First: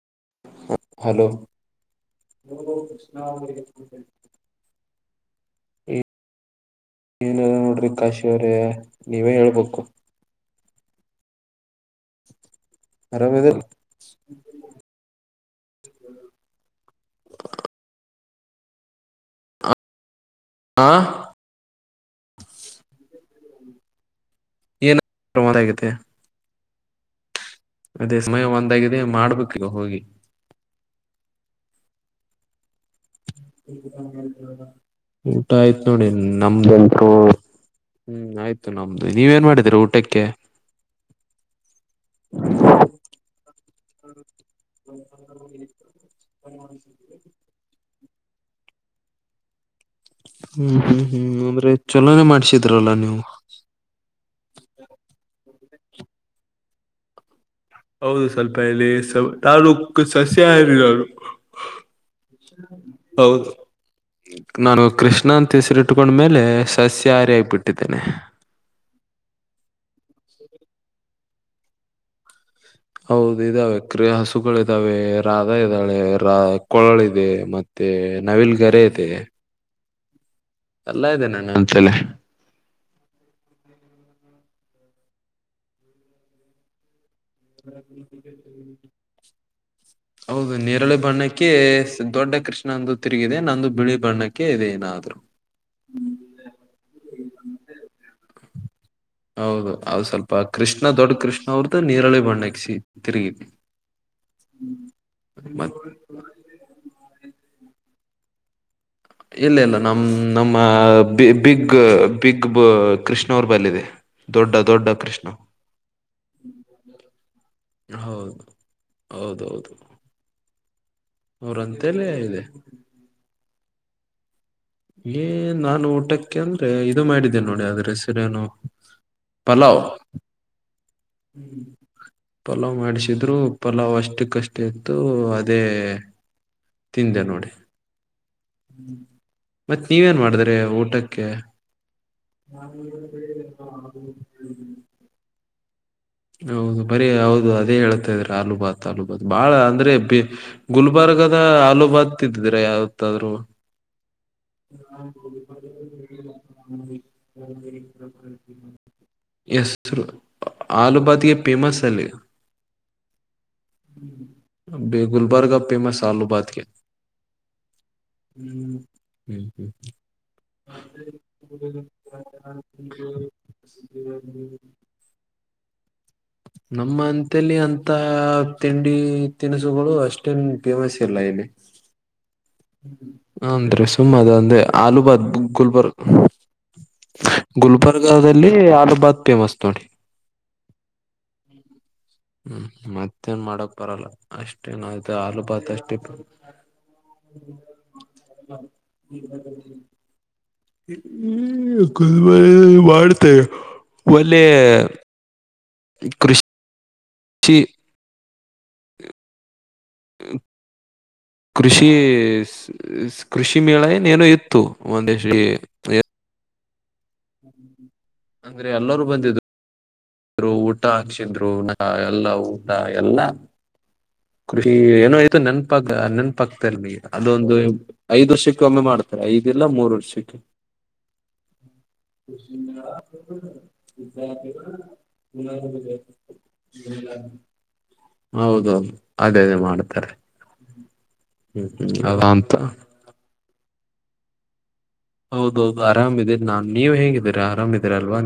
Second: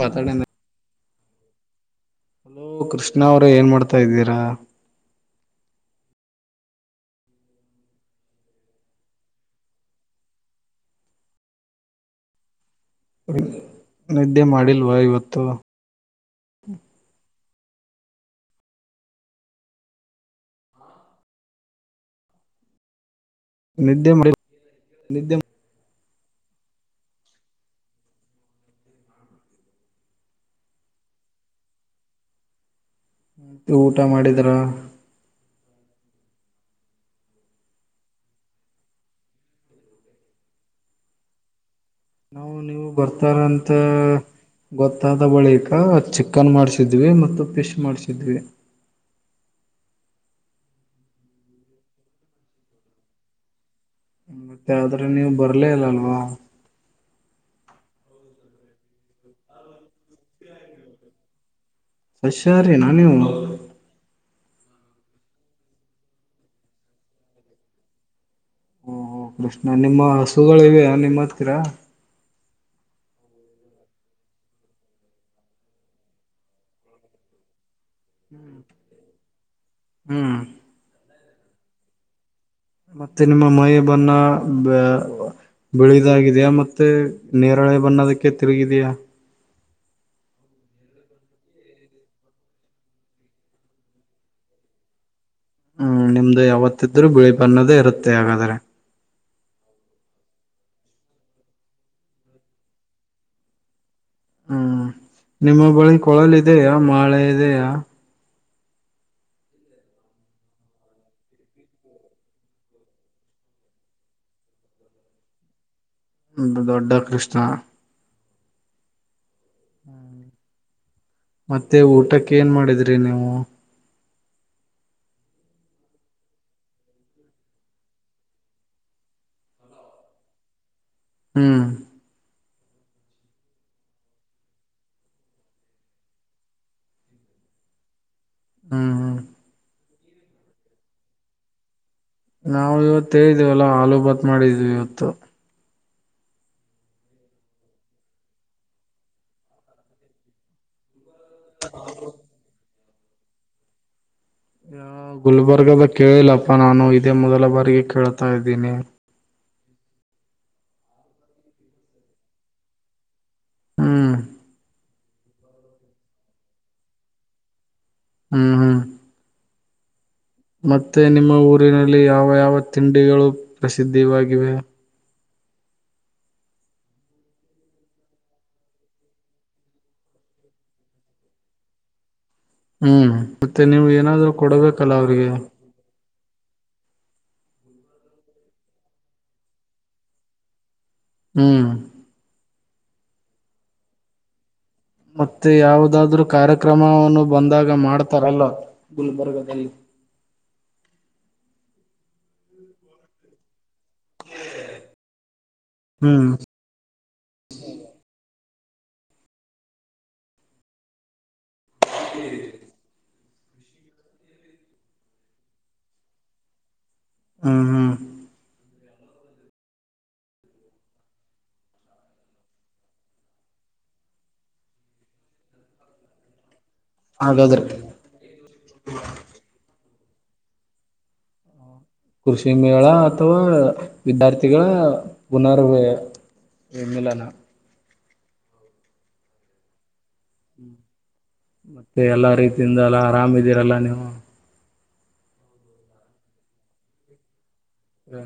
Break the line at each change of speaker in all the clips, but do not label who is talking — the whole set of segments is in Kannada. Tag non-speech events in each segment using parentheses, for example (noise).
ಹತಡ (inaudible)
ಹಲೋ
ಹಲೋ ಕೃಷ್ಣ ಅವ್ರ ಏನ್ ಮಾಡ್ತಾ ಇದ್ದೀರಾ
ಏನಿಲ್ಲ ನೋಡ್ರಿ ಕಾಶಿ ಅವ್ರೇ ನೀವೇ ಹೇಳ್ಬೇಕು ಆರಾಮದ
ನಿದ್ದೆ ಮಾಡಿಲ್ವಾ ಇವತ್ತು
ಆಂ
ನಿದ್ದೆ ಮಾಡ
ಏನ-ಮ ಆಗತೆ ಅದೇ ಸಮಯ ಒಂದಾಗಿದೆ ಮಾಡ್ಬೇಕು ಹೋಗಿ
ಮ ಊಟ ಮಾಡಿದ್ರ
ಊಟ ಆಯ್ತ್ ನೋಡಿ ನಮ್ದಲ್ಪು ಹ್ಮ್ ಆಯ್ತು ನಮ್ದು ನೀವೇನ ಮಾಡಿದೀರ ಊಟಕ್ಕೆ
ನಾವು ನೀವು ಬರ್ತಾರಂತ ಗೊತ್ತಾದ ಬಳಿಕ ಚಿಕನ್ ಮಾಡಿಸಿದ್ವಿ ಮತ್ತು ಫಿಶ್ ಮಾಡ್ಸಿದ್ವಿ
ಹ್ಮ್ ಹ್ಮ್ ಹ್ಮ್ ಅಂದ್ರೆ ಚೆನ್ನಾಗೆ ಮಾಡ್ಸಿದ್ರಲ್ಲ ನೀವು
ಮತ್ತೆ ಆದ್ರೆ ನೀವು ಬರ್ಲೇ ಇಲ್ಲ ಅಲ್ವಾ
ಹೌದು ಸ್ವಲ್ಪ ಇಲ್ಲಿ ಸ ತಾನು ಉಕ್ಕ ಸಸ್ಯ ಹಾರಿನಾನು
ಸಸ್ಯಾಹಾರಿನಾ ನೀವು
ಹೌದು ನಾನು ಕೃಷ್ಣ ಅಂತ ಹೆಸರಿಟ್ಕೊಂಡ್ಮೇಲೆ ಸಸ್ಯ ಆರಗ್ಬಿಟ್ಟಿದ್ದೇನೆ
ಓ ಹ ಕೃಷ್ಣ ನಿಮ್ಮ ಹಸುಗಳಿವೆಯ ನಿಮ್ಮ ಹತ್ತಿರಾ
ಹೌದು ಇದಾವೆ ಕ್ರಿಯ ಹಸುಗಳ ಇದ್ದಾವೆ ರಾಧಾ ಇದ್ದಾಳೆ ರಾ ಕೊಳಳದೆ ಮತ್ತೆ ತೇ ನವಿಲ್ ಗರೆೇತೆ
ಹ್ಮ್
ಎಲ್ಲ ಇದೇ ನ್ ಹಂತೆಲಿ
ಮತ್ತೆ ನಿಮ್ಮ ಮೈ ಬಣ್ಣ ಬೆಳಿದಾಗಿದೆಯ ಮತ್ತೆ ನೇರಳೆ ಬನ್ನೋದಕ್ಕೆ ತಿರುಗಿದಯಾ
ಹೌದು ನೇರಳೆ ಬಣ್ಣಕ್ಕೆ ದೊಡ್ಡ ಕೃಷ್ಣಂದು ತಿರುಗಿದೆ ನಂದು ಬಿಳಿ ಬಣ್ಣಕ್ಕೆ ಇದೆ ನಾದುರ
ಹ್ಮ್ ನಿಮ್ದು ಯಾವತ್ತಿದ್ರು ಬಿಳಿ ಬನ್ನದೇ ಇರುತ್ತೆ ಹಾಗಾದ್ರೆ
ಹೌದು ಅದು ಸ್ವಲ್ಪ ಕೃಷ್ಣ ದೊಡ್ಡ ಕೃಷ್ಣ ಅವ್ರ್ದ ನೀರಳಿ ಬಣ್ಣಕ್ ತಿರುಗಿ
ಹ್ಮ್ ನಿಮ್ಮ ಬಳಿ ಕೊಳಲ್ ಇದೆಯ ಮಾಳೆ ಇದೆಯಾ
ಇಲ್ಲ ಇಲ್ಲ ನಮ್ಮ ನಮ್ಮ ಬಿಗ್ ಬಿಗ್ ಕೃಷ್ಣವರ್ ಬಲ್ಲಿದೆ ದೊಡ್ಡ ದೊಡ್ಡ ಕೃಷ್ಣ
ದೊಡ್ಡ ದೊಡ್ಡ ಕೃಷ್ಣ
ಹೌದು ಹೌದೌದು
ಹ್ಮ ಮತ್ತೆ
ಅವ್ರಂತೆಲೆ
ಊಟಕ್ಕೆ
ಇದೆ
ಏನ್ ಮಾಡಿದ್ರಿ ನೀವು
ಏ ನಾನು ಊಟಕ್ಕೆ ಅಂದ್ರೆ ಇದು ಮಾಡಿದ್ದೇನೆ ನೋಡಿ ಆದ್ರೆಸರೇನು ಪಲಾವ
ಹ್ಮ್
ಪಲಾವ್ ಮಾಡಿಸಿದ್ರು ಪಲಾವ್ ಅಷ್ಟಕ್ಕಷ್ಟ ಇತ್ತು ಅದೇ ತಿಂದೆ ನೋಡಿ
ಹ್ಮ್ ಹ್ಮ್
ಮತ್ತ್ ನೀವೇನ್ ಮಾಡಿದ್ರಿ ಊಟಕ್ಕೆ
ನಾವವು ಇವತ್ತು ಹೇಳಿದೀವಲ್ಲಾ ಆಲೂ ಬತ್ ಮಾಡಿದೀವಿ ಇವತ್ತು
ಹೌದು ಬರೀ ಹೌದು ಅದೇ ಹೇಳ್ತಾ ಇದ್ರ ಅಲೂಬಾತ್ ಅಲೂಬಾತ್ ಬಾಳ ಅಂದ್ರೆ ಬಿ ಗುಲ್ ಗುಲ್ಬರ್ ದು ಆಲೂಬಾತ್ ತಿದಿದೀರ ಯಾವತ್ತಾದ್ರೂ
ಹ (inaudible) ಯ ಗುಲ್ಬರ್ಗದ ಕೇಳಿಲ್ಲಪ್ಪಾ ನಾನು ಇದೇ ಮೊದಲ ಬಾರಿಗೆ ಕೇಳ್ತಾ ಇದ್ದೀನಿ
ಎಸ್ ಆಲೂಬಾತಿಗೆ ಫೇಮಸ್ ಅಲ್ಲಿ
ಹ್ಮ್
ಗುಲ್ಬರ್ಗ ಅಫೇಮಸ್ ಆಲೂಬಾದಕೆ
ಹ್ಮ್
ಹ್ಮ
ಹ್ಮ್
ಹ (unintelligible)
ಮತ್ತೆ ನಿಮ್ಮ ಊರಿನಲ್ಲಿ ಯಾವ ಯಾವ ತಿಂಡಿಗಳು ಪ್ರಸಿದ್ಧಿ ಯಾಗಿವೆ?
ಹ್ಮ್ ನಮ್ಮ ಅಂತಲ್ಲಿ ಅಂತ ತಿಂಡಿ ತಿನಿಸುಗಳು ಅಷ್ಟೇನ್ ಫೇಮಸ್ ಇಲ್ಲ ಇಲ್ಲಿ
(inaudible) ಹ್ಮ್ ಮತ್ತೆ
ಅಂದ್ರೆ
ನೀವು
ಸುಮ್ಮ ಅದ
ಏನಾದರು
ಅಂದ್ರೆ
ಕೊಡ್ಬೇಕಲ್ಲ
ಆಲೂಬಾದ್
ಅವ್ರಿಗೆ (inaudible)
ಗುಲ್ಬರ್ಗಲ್ಲಿ ಆಲಬಾದ್ ಫೇಮಸ್ ನೋಡಿ
ಹ್ಮ್
ಹ್ಮ್ ಮತ್ತೇನ್ ಮಾಡಕ್ ಬರಲ್ಲ ಅಷ್ಟ
ಮತ್ತೆ ಯಾವದಾದ್ರರು ಕಾರ್ಯಕ್ರಮವನ್ನು ಬಂದಾಗ ಮಾಡ್ತಾರಲ್ಲ ಗುಲ್ಬರ್ಗದಲ್ಲಿ ಹ
ಗುಲ್ಬರ್ಗ ದಲ ಮಾಡತೆೆ ಒಳ್ಳೆ
ಹ್ಮ್
ಛಿ ಕೃಷಿ ಕೃಷಿ ಮೇಳ ಏನ ಏನೋ ಇತ್ತು ಒಂದ್ರೀ
ಹ್ಮ್ ಹ್ಮ್
ಅಂದ್ರೆ ಎಲ್ಲರೂ ಬಂದಿದ್ದು ಇದರು ಊಟ ಹಾಚ್ಚಿದ್ರು ನ ಎಲ್ಲಾ ಊಟ ಎಲ್ಲಾ ಕೃಷಿ ಏನೋ ಆತು ನೆನ್ಪಾ ನೆನ್ಪಕ್ ಗ ಅದೊಂದು
ಹಾಗಾದ್ರೆ
ಐದ್ ವರ್ಷಕ್ಕೆ ಒಮ್ಮೆ ಮಾಡ್ತಾರೆ ಐದಿಲ್ಲ ಮೂರು ವರ್ಷಕ್ಕೆ (inaudible)
ಕೃಷಿ ಮೇಳ ಅಥವಾ ವಿದ್ಯಾರ್ಥಿಗಳ ಪುನರ್ವ್ಯ
ಹೌದೌದು ಅದೇ ಅದೇ ಮಾಡ್ತಾರೆ
ಹ್ಮ
ಹ್ಮ್ ಹ್ಮ್
ಮತ್ತೆ
ಅದ
ಎಲ್ಲಾ
ಅಂತ
ರೀತಿಯಿಂದ ಎಲ್ಲ ಆರಾಮಿದೀರಲ್ಲ ನೀವು
ಹೌದೌದು ಆರಾಮಿದಿನಿ ನಾನ್ ನೀವ್ ಹೇಂಗಿದ್ದೀರಾ ಆರಾಮ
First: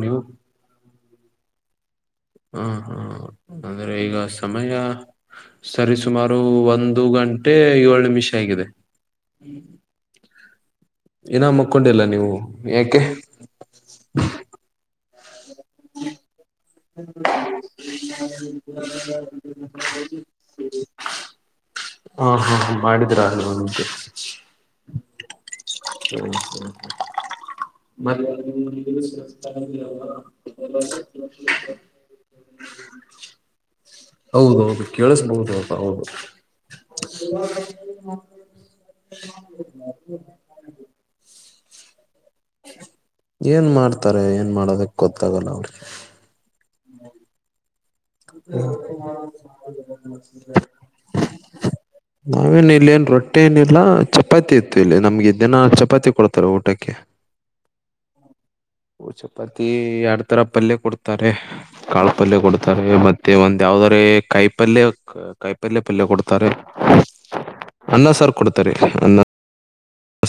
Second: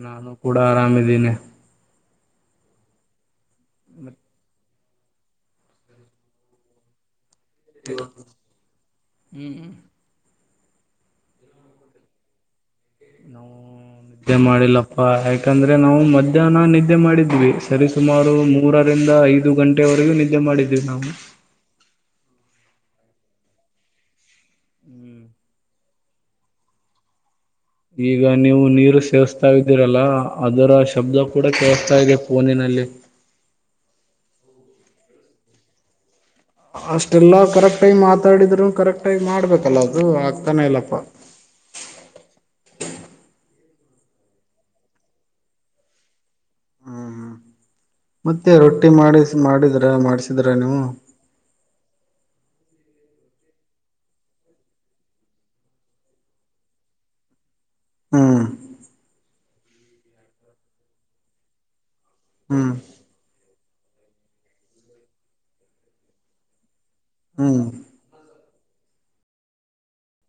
ನಾನು ಕೂಡ ಆರಾಮಿದ್ದೀನಿ
ಹ ಹಾ ಆದ್ರೆ ಈಗ ಸಮಯ ಸರಿ ಸುಮಾರು ಒಂದು ಗಂಟೆ ಒಂದು ಗಂಟೆ ಏಳ ನಿಮಿಷ ಆಗಿದೆ
ಹ್ಮ್
ಏನ ಮಕ್ಕೊಂಡಿಲ್ಲ ನೀವು ಯಾಕೆ
ನಾ ನಿದೆ ಮಾಡಿಲ್ಲಪ್ಪ ಯಾ ಯಾಕಂದ್ರೆ ನಾವು ಮಧ್ಯಾಹ್ನ ನಿದ್ದೆ ಮಾಡಿದ್ವಿ ಸರಿ ಸುಮಾರು ಮೂರರಿಂದ ಐದು ಗಂಟೆವರೆಗೂ ನಿದ್ದೆ ಮಾಡಿದೀವಿ ನಾವು
ಹಾ ಹಾ ಮಾಡಿದ್ರ ಅಹಲ್ವಾ ನಿಮಗೆ ಹ್ಮ್ ಹ್ಮ್ ಹ್ಮ್
ಈಗ ನೀವು ನೀರು ಸೇಸ್ತಾ ಇದ್ದೀರಲ್ಲ ಅದರ ಶಬ್ದ ಕೂಡ ಕೇಳ್ಸ್ತಾ ಇದೆ ಫೋನಿನ ನಲ್ಲಿ
ಹೌದೌದು ಕೇಳಿಸಬಹುದುಪ್ಪ ಹೌದು
ಅಷ್ಟೆಲ್ಲಾ ಕರೆಕ್ಟಗ ಮಾತಾಡಿದ್ರು ಕರೆಕ್ಟ ಆಗಿ ಮಾಡ್ಬೇಕಲ್ಲ ಅದು ಆಗ್ತಾನೆ ಇಲ್ಲಪ್ಪ
ಏನ್ ಮಾಡ್ತಾರೆ ಏನ್ ಮಾಡೋದಕ್ ಗೊತ್ತಾಗಲ್ಲ ಅವ್ರಿಗೆ
ಹ್ಮ ಹ್ಮ ಮತ್ತೆ ರೊಟ್ಟಿ ಮಾಡಿಸ ಮಾಡಿದ್ರ ಮಾಡಿಸಿದ್ರ ನೀವು
ನಾವೇನು ಇಲ್ಲಿ ಏನ್ ರೊಟ್ಟಿ ಊಟ ಏನಿಲ್ಲ ಚಪಾತಿ ಇತ್ತು ಇಲ್ಲಿ ನಮ್ಗೆ ದಿನ ಚಪಾತಿ ಕೊಡ್ತಾರ ಊಟಕ್ಕೆ
ಹ್ಮ
ಪತಿ ಎಡ್ ತರ ಪಲ್ಯ ಕೊಡ್ತಾರೆ ಕಾಳ ಪಲ್ಯ ಕೊಡ್ತಾರೆ
ಹ್ಮ್
ಮತ್ತೆ ಒಂದ್ ಯಾವದ್ರ ಕಾಯಿ ಪಲ್ಯ ಕಾಯಿ ಪಲ್ಯ ಪಲ್ಯ ಕೊಡ್ತಾರೆ
ಹ್ಮ್
ಅನ್ನ ಸಾರ್ ಕೊಡ್ತಾರೆ ಅನ್ನ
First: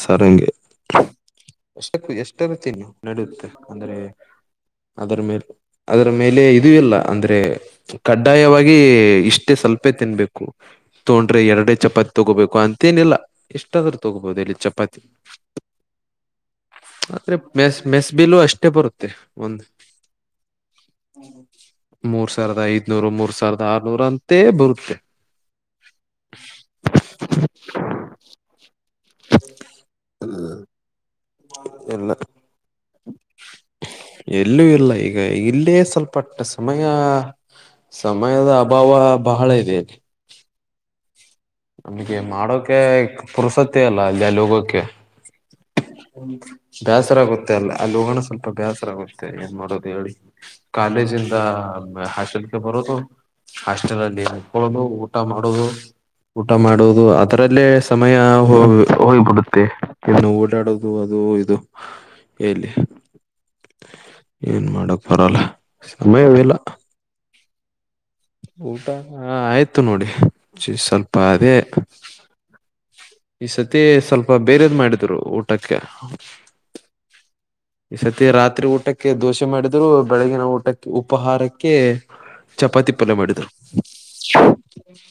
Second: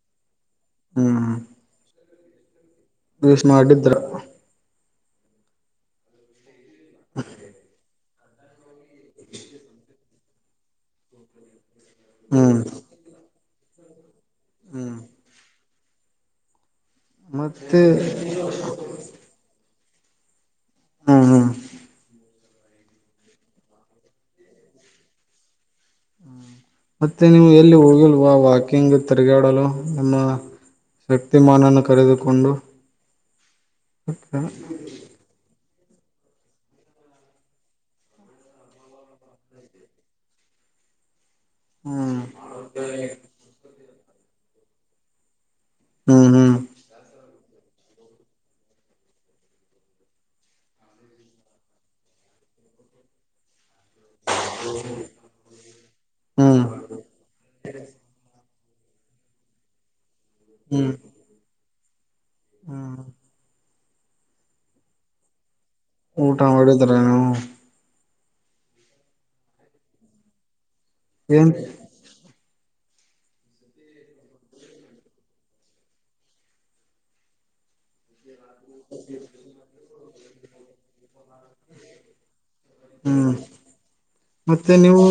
ಸಾರ್ ಹಂಗೆ
ಹ್ಮ್
ಕ್ಕೂ ಎಷ್ಟರತಿನ
ಯೂಸ್
ನಡೆಯುತ್ತೆ
ಮಾಡಿದ್ರ
ಅಂದ್ರೆ ಅದರ ಮೇಲೆ ಅದರ ಮೇಲೆ ಇದು ಇಲ್ಲ ಅಂದ್ರೆ ಕಡ್ಡಾಯವಾಗಿ ಇಷ್ಟೇ ಸ್ವಲ್ಪೇ ತಿನ್ಬೇಕು ತೊೊಂಡ್ರೆ ಎರಡ ಚಪಾತಿ ತಗೋಬೇಕು
ಹ್ಮ್
ಅಂತೇನಿಲ್ಲ ಎಷ್ಟಾದ್ರೂ ತಗೋಬೋದು ಇಲ್ಲಿ
ಹ್ಮ್
ಚಪಾತಿ ಆದ್ರೆ ಮೆಸ್
ಮತ್ತೆ
ಮೆಸ್ಬಿಲು ಅಷ್ಟೇ ಬರುತ್ತೆ ಒಂದು ಹ
ಹ್ಮ್
(unintelligible)
ಹ್ಮ್
ಮೂರ್ ಸಾವಿರದ ಐದನೂರ ಮೂರ್ ಸಾವಿರದ ಆರ್ನೂರ ಅಂತ ಬರುತ್ತೆ
ಮತ್ತೆ ನೀವು ಎಲ್ಲಿ ಹೋಗಿಲ್ವಾ ವಾಕಿಂಗ್ ತಿರ್ಗಾಡಲು ನಿಮ್ಮ ಶಕ್ತಿಮಾನನ್ನು
ಎಲ್ಲ
ಕರೆದುಕೊಂಡು
ಎಲ್ಲೂ ಇಲ್ಲ ಈಗ ಇಲ್ಲೇ ಸ್ವಲ್ಪ ಪಟ್ ಸಮಯ ಸಮಯದ ಅಭಾವ ಬಹಳ ಇದೆ ನಮ್ಗೆ
ಹ್ಮ್
ಮಾಡೋಕೆ ಪುರಸತ್ತ ಅಲ್ಲ ಅಲ್ಲಿ ಲೋಗೋಕ
ಹ್ಮ್ ಹ್ಮ್
ಬೇಸರಗುತ್ತ ಮ ಅ ಅಲ್ಲಿ ಹೋಗೋಣ ಸ್ವಲ್ಪ ಬೇಸರ ಆಗಷ್ಟೆ ಏನ್ ಮಾಡೋದು ಹೇಳಿ ಕಾಲೇಜಿಂದ ಹಲ್ ಬರುದು ಹಾಸ್ಟೆಲ್ ಅಲ್ಲಿ ಇಕೊಳ್ಳೋದು ಊಟ ಮಾಡೋುದು ಊಟ
ಹ್ಮ್
ಮಾಡುವುದು ಅದರಲ್ಲೇ ಸಮಯ ಹ ಹೋಗ್ಬಿಡುತ್ತೆ ಇನ್ನು
ಹ್ಮ್
ಓಡಾಡೋದು ಅದು ಇದು ಎಲ್ಲಿ
ಹ್ಮ್
ಏನ್ ಮಾಡಕ್ ಬರಲ್ಲ
ಊಟಾ
ಸಮಯವಿಲ್ಲ
ಮಾಡಡಿದರನು
ಊಟ ಆಯ್ತು ನೋಡಿ ಸ್ವಲ್ಪ
ಏನ್
ಅದೇ ಈ ಸತಿ ಸ್ವಲ್ಪ ಬೇರೆದ್ ಮಾಡಿದ್ರು ಊಟಕ್ಕೆ ಈ ಸತಿ ರಾತ್ರಿ ಊಟಕ್ಕೆ ದೋಸೆ ಮಾಡಿದ್ರು ಬೆಳಗಿನ ಊಟಕ್ಕೆ ಉಪಹಾರಕ್ಕೆ ಚಪಾತಿ ಪಲ್ಯ
ಹ್ಮ್
ಮಾಡಿದ್ರು
ಮತ್ತೆ ನೀವು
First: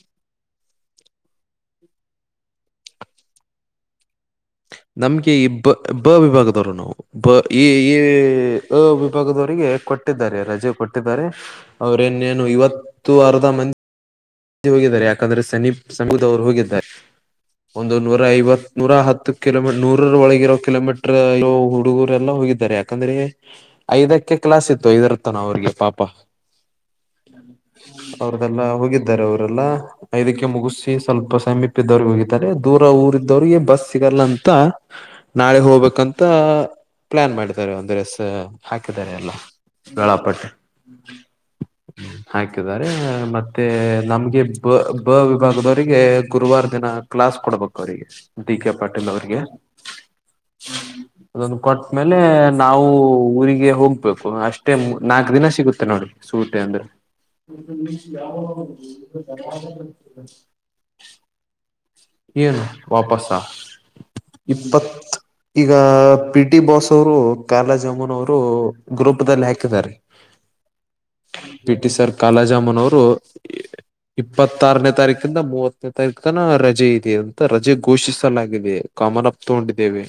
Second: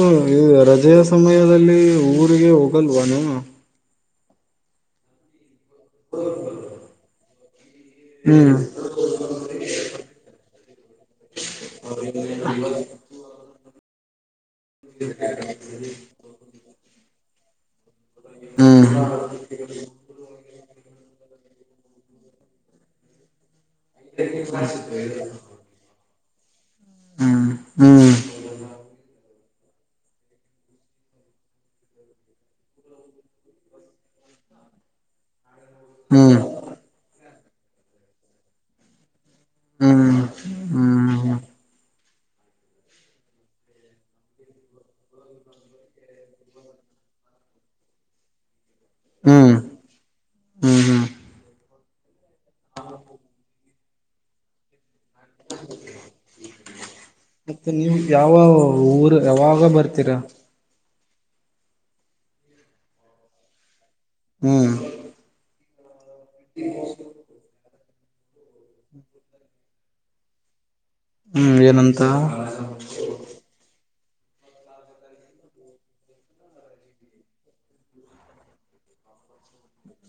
ರಜೆಯ ಸಮಯದಲ್ಲಿ ಊರಿಗೆ ಹೋಗಲ್ವಾನ
ನಮ್ಗೆ ಈಬ್ಬಬ ವಿಭಾಗದವರು ನಾವು ಬ ಈ ಈ
ಹ್ಮ್
ವಿಭಾಗದವರಿಗೆ ಕೊಟ್ಟಿದ್ದಾರೆ ರಜೆ ಕೊಟ್ಟಿದ್ದಾರೆ ಅವ್ರೇನೇನು ಇವತ್ತು ಅರ್ಧ ಮಂದಿ ಸಿ ಹೋಗಿದ್ದಾರೆ ಯಾಕಂದ್ರೆ ಸನೀಪ್ ಸಮೂದವರು ಹೋಗಿದ್ದಾರೆ ಒಂದು ನೂರ ಐವತ್
ಹ್ಮ್
ನೂರ ಹತ್ತು ಕಿಲೋಮ ನೂರ ಒಳಗಿರೋ ಕಿಲೋಮೀಟರ್ ಹುಡುಗರೆಲ್ಲಾ ಹೋಗಿದ್ದಾರೆ ಯಾಕಂದ್ರೆ ಐದಕ್ಕೆ ಕ್ಲಾಸ್ ಇತ್ತು ಐದರತನ ಅವ್ರಿಗೆ ಪಾಪ
ಹ್ಮ್ ಹ್ಮ್ ಹ್ಮ್
ಅವ್ರ್ದಲ್ಲ ಹೋಗಿದ್ದ ರೆಲ್ಲ ಐದಕ್ಕೆ ಮುಗಿಸಿ ಸ್ವಲ್ಪ ಸಮೀಪ್ದವ್ರಿಗೆ ಹೋಗತಾರೆ ದೂರ ಊರ ಇದವ್ರಿಗೆ ಬಸ್ ಸಿಗಲ್ಲ ಅಂತ ನಾಳೆ ಹೋಗ್ಬೇಕಂತ
ಹ್ಮ್
ಪ್ಲಾನ್ ಮಾಡಿದ್ದಾರೆ ಒಂದು ರಸ್ ಹಾಕಿದ್ದಾರೆ ಎಲ್ಲ
ಹ್ಮ್
ವಳಾಪಟ್ಟೆ
ಹ್ಮ್
ಹಾಕಿದ್ದಾರೆ ಮತ್ತೆ ನಮ್ಗೆ ಬ ಬ ವಿಭಾಗದವರಿಗೆ ಗುರುವಾರ ದಿನ ಕ್ಲಾಸ್ ಕೊಡ್ಬೇಕು ಅವರಿಗೆ ಡಿ ಕೆ ಪಾಟೀಲ್ ಅವರಿಗೆ
(inaudible)
ಅದೊಂದು ಕೊಟ್ಟ ಮೇಲೆ ನಾವು ಊರಿಗೆ ಹೋಗ್ಬೇಕು ಅಷ್ಟೇ ನಾಕ್ ದಿನ ಸಿಗುತ್ತೆ ನೋಡ್ರಿ ಸೂಟ ಅಂದ್ರೆ
ಮತ್ತೆ ನೀವು್ ಯಾವ ಊರ್ ಯಾವಾಗ ಬರ್ತೀರಾ
ಏನು ವಾಪಸ
ಹ್ಮ್
ಇಪ್ಪತ್ ಈಗ ಪಿ ಟಿ ಬಾಸ್ ಅವರು ಕಾರ್ಲ ಜಮುನ್ ಅವರು ಗ್ರೂಪ್ ದಲ್ಲಿ ಹಾಕಿದ್ದಾರೆ
ಹ್ಮ್
ಪಿ
ಏನಂತ
ಟಿಸರ್ ಕಾಲಾಜಾಮನ್ ಅವರು ಇಪ್ಪತ್ತಾರನೇ ತಾರೀಕಿಂದ ಮೂವತ್ತನೇ ತಾರೀಕ ತನ ರಜೆ ಇದೆ ಅಂತ ರಜೆ ಘೋಷಿಸಲಾಗಿದೆ ಕಮನಪ್ಪ ತೊಂಡಿದ್ದೇವೆ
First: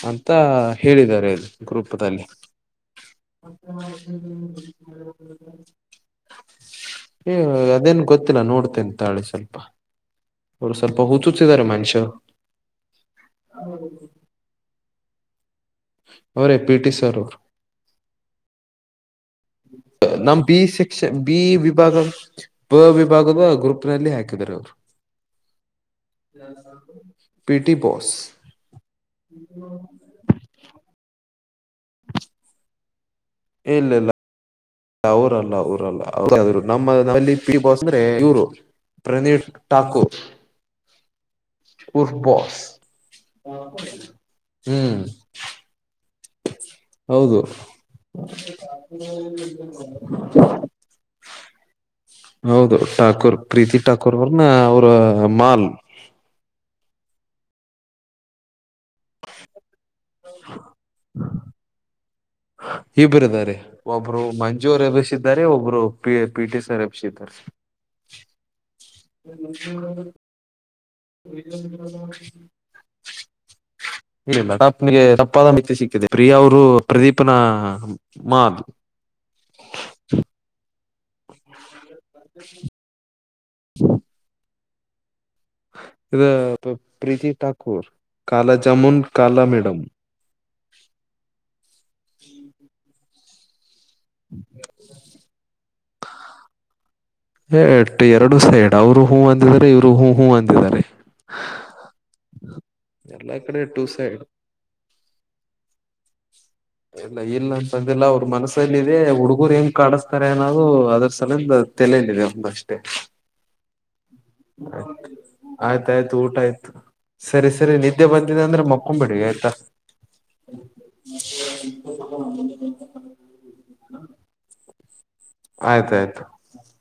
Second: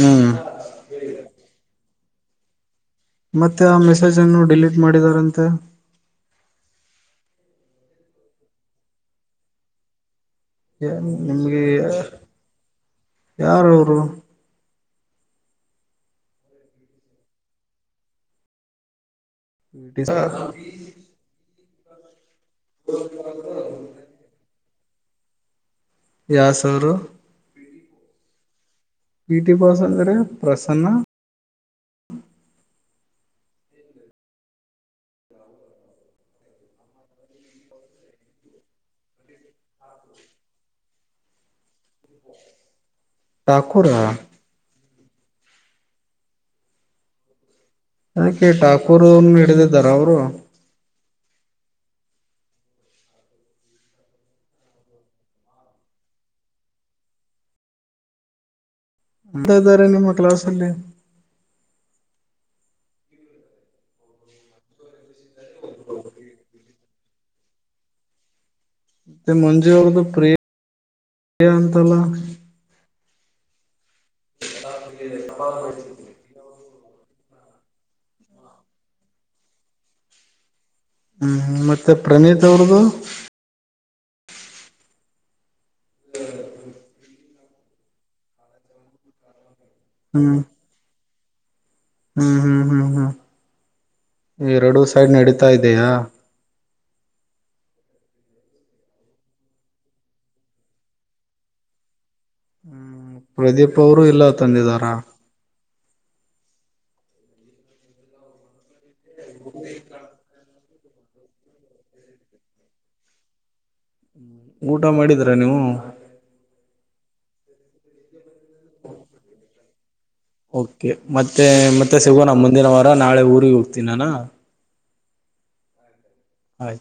ಹ್ಮ್
ಅಂತ ಹೇಳಿದ್ದಾರೆ ಗ್ರೂಪದಲ್ಲಿ
ಮತ್ತೆ ಆ ಮೆಸೇಜ್ ಅನ್ನು ಡಿಲೀಟ್ ಮಾಡಿದಾರಂತೆ
ಏ ಅದೇನ್ ಗೊತ್ತಿಲ್ಲ ನೋಡ್ತೆಂತಾಳಿ ಸ್ವಲ್ಪ ಅವರು ಸ್ವಲ್ಪ ಹಊಚುಸಿದ್ದಾರೆ ಮನುಷ್ಯ
ಯಾರ ಅವರು
ಅವರೇ ಪಿ ಟಿ ಸರ್ ಅವರು
ಪಿಟಿ
ನಮ್ಮ ಬಿ ಸೆಕ್ಷನ್ ಬಿ ವಿಭಾಗ ವಿಭಾಗದ ಗ್ರೂಪ್ ನಲ್ಲಿ ಹಾಕಿದ್ದಾರೆ ಅವ್ರು
ಯಾಸ್ ಅವರು
PT boss
P T boss ಅಂದ್ರೆ ಪ್ರಸನ್ನ
ಇಏಲ್ಲಲ್ಲ ಅವರಲ್ಲ ಅವಊರಲ್ಲ ನಮ್ಮಲ್ಲಿ ಬಾಸ್ ಅಂದ್ರೆ ಇರು ಪ್ರನೀಪ್ ಠಾಕೂರ್ ಪೂರ್ಬಸ್
ಠಾಕೂರ
ಹ್ಮ್ ಹೌದು
ಅದಕ್ಕೆ ಠಾಕೂರ್ ಅವ್ರನ್ನ ಹಿಡಿದಿದ್ದಾರ ಅವರು
ಹೌದು ಠಾಕೂರ್ ಪ್ರೀತಿ ಠಾಕೂರ್ ಅವರ್ನ್ನ ಅವ್ರ ಮಾಲ್
ಅತ್ತ ತಾರೆನ ಮಕ್ಲಸ ಅಲ್ಲೇ
ಇಬ್ಬರು ಇದಾರೆ ಒಬ್ರು ಮಂಜುರು ಎಬ್ಿಸಿದ್ದಾರೆ ಒಬ್ರು ಪಿ ಪಿ ಟಿ ಸರ್ ಎಬ್ಸಿದ್ದಾರೆ
ಮಜೆ ಒದು ಪ್ರಿಯ ಅಂತಲ್ಲ
ಇಲ್ಲಿ ಮಡಾಪ್ನಗೆ ತಪ್ಪಾದ ಮಿತಿ ಸಿಕ್ಕಿದೆ ಪ್ರಿಯಾ ಅವರು ಪ್ರದೀಪನ ಮಾದ
ಹ್ಮ್ ಮತ್ತೆ ಪ್ರನೀತ್ ಅವ್ರ್ದು
ಹ ಇದು ಪ್ರೀತಿ ಠಾಕೂರ್ ಕಾಲಾ ಜಾಮುನ್ ಕಾಲಾ ಮೇಡಮ್
ಹ್ಮ ಹ್ಮ್ ಹ್ಮ್ ಹ್ಮ್ ಹ್ಮ್ ಈರಡುೂ ಸೈಡ್ ನಡೀತಾ ಇದೆಯಾ
ಎಟ್ಟ ಎರಡು ಸೈಡ್ ಅವರು ಹೂಞ ಅಂದಿದ್ದಾರೆ ಇವ್ರು ಹೂ ಹೂ ಅಂದಿದ್ದಾರೆ
ಹ್ಮ
ಎಲ್ಲಾ ಕಡೆ
ಪ್ರದೀಪ್
ಟೂ
ಅವರು
ಸೈಡ್
ಇಲ್ಲ ತಂದಿದಾರ
ಇಲ್ಲ ಇಲ್ಲ ಅಂತಂದಿಲ್ಲ ಅವರು ಮನಸಲ್ಲ ಇದೆ ಹುಡುಗರು ಹೆಂಗ್ ಕಡಿಸಸ್ತಾರೆ ಏನಾದ ಹ ಅದ್ರ ಸಲಂದ ತಲನಿದೆ ಒಂದಷ್ಟೆ
ಊಟ ಮಾಡಿದ್ರ ನೀವು
ಆಯ್ ಆಯ್ತಾಯ್ತು ಊಟ ಆಯ್ತು ಸರಿ ಸರಿ ನಿದ್ದೆ ಬಂದಿದೆ ಅಂದ್ರೆ ಮಕ್ಕೊೊಂಡ್ ಬಿಿಡಿಗೆ ಆಯ್ತಾ
ಓಕೆ ಮತ್ತೆ ಮತ್ತೆ ಸಿಗೋಣ ಮುಂದಿನ ವಾರ ನಾಳೆ ಊರಿಗೆ ಹೋಗ್ತೀನಿಾನ
ಆಯ್ತಾಯ್ತು
ಹಯ್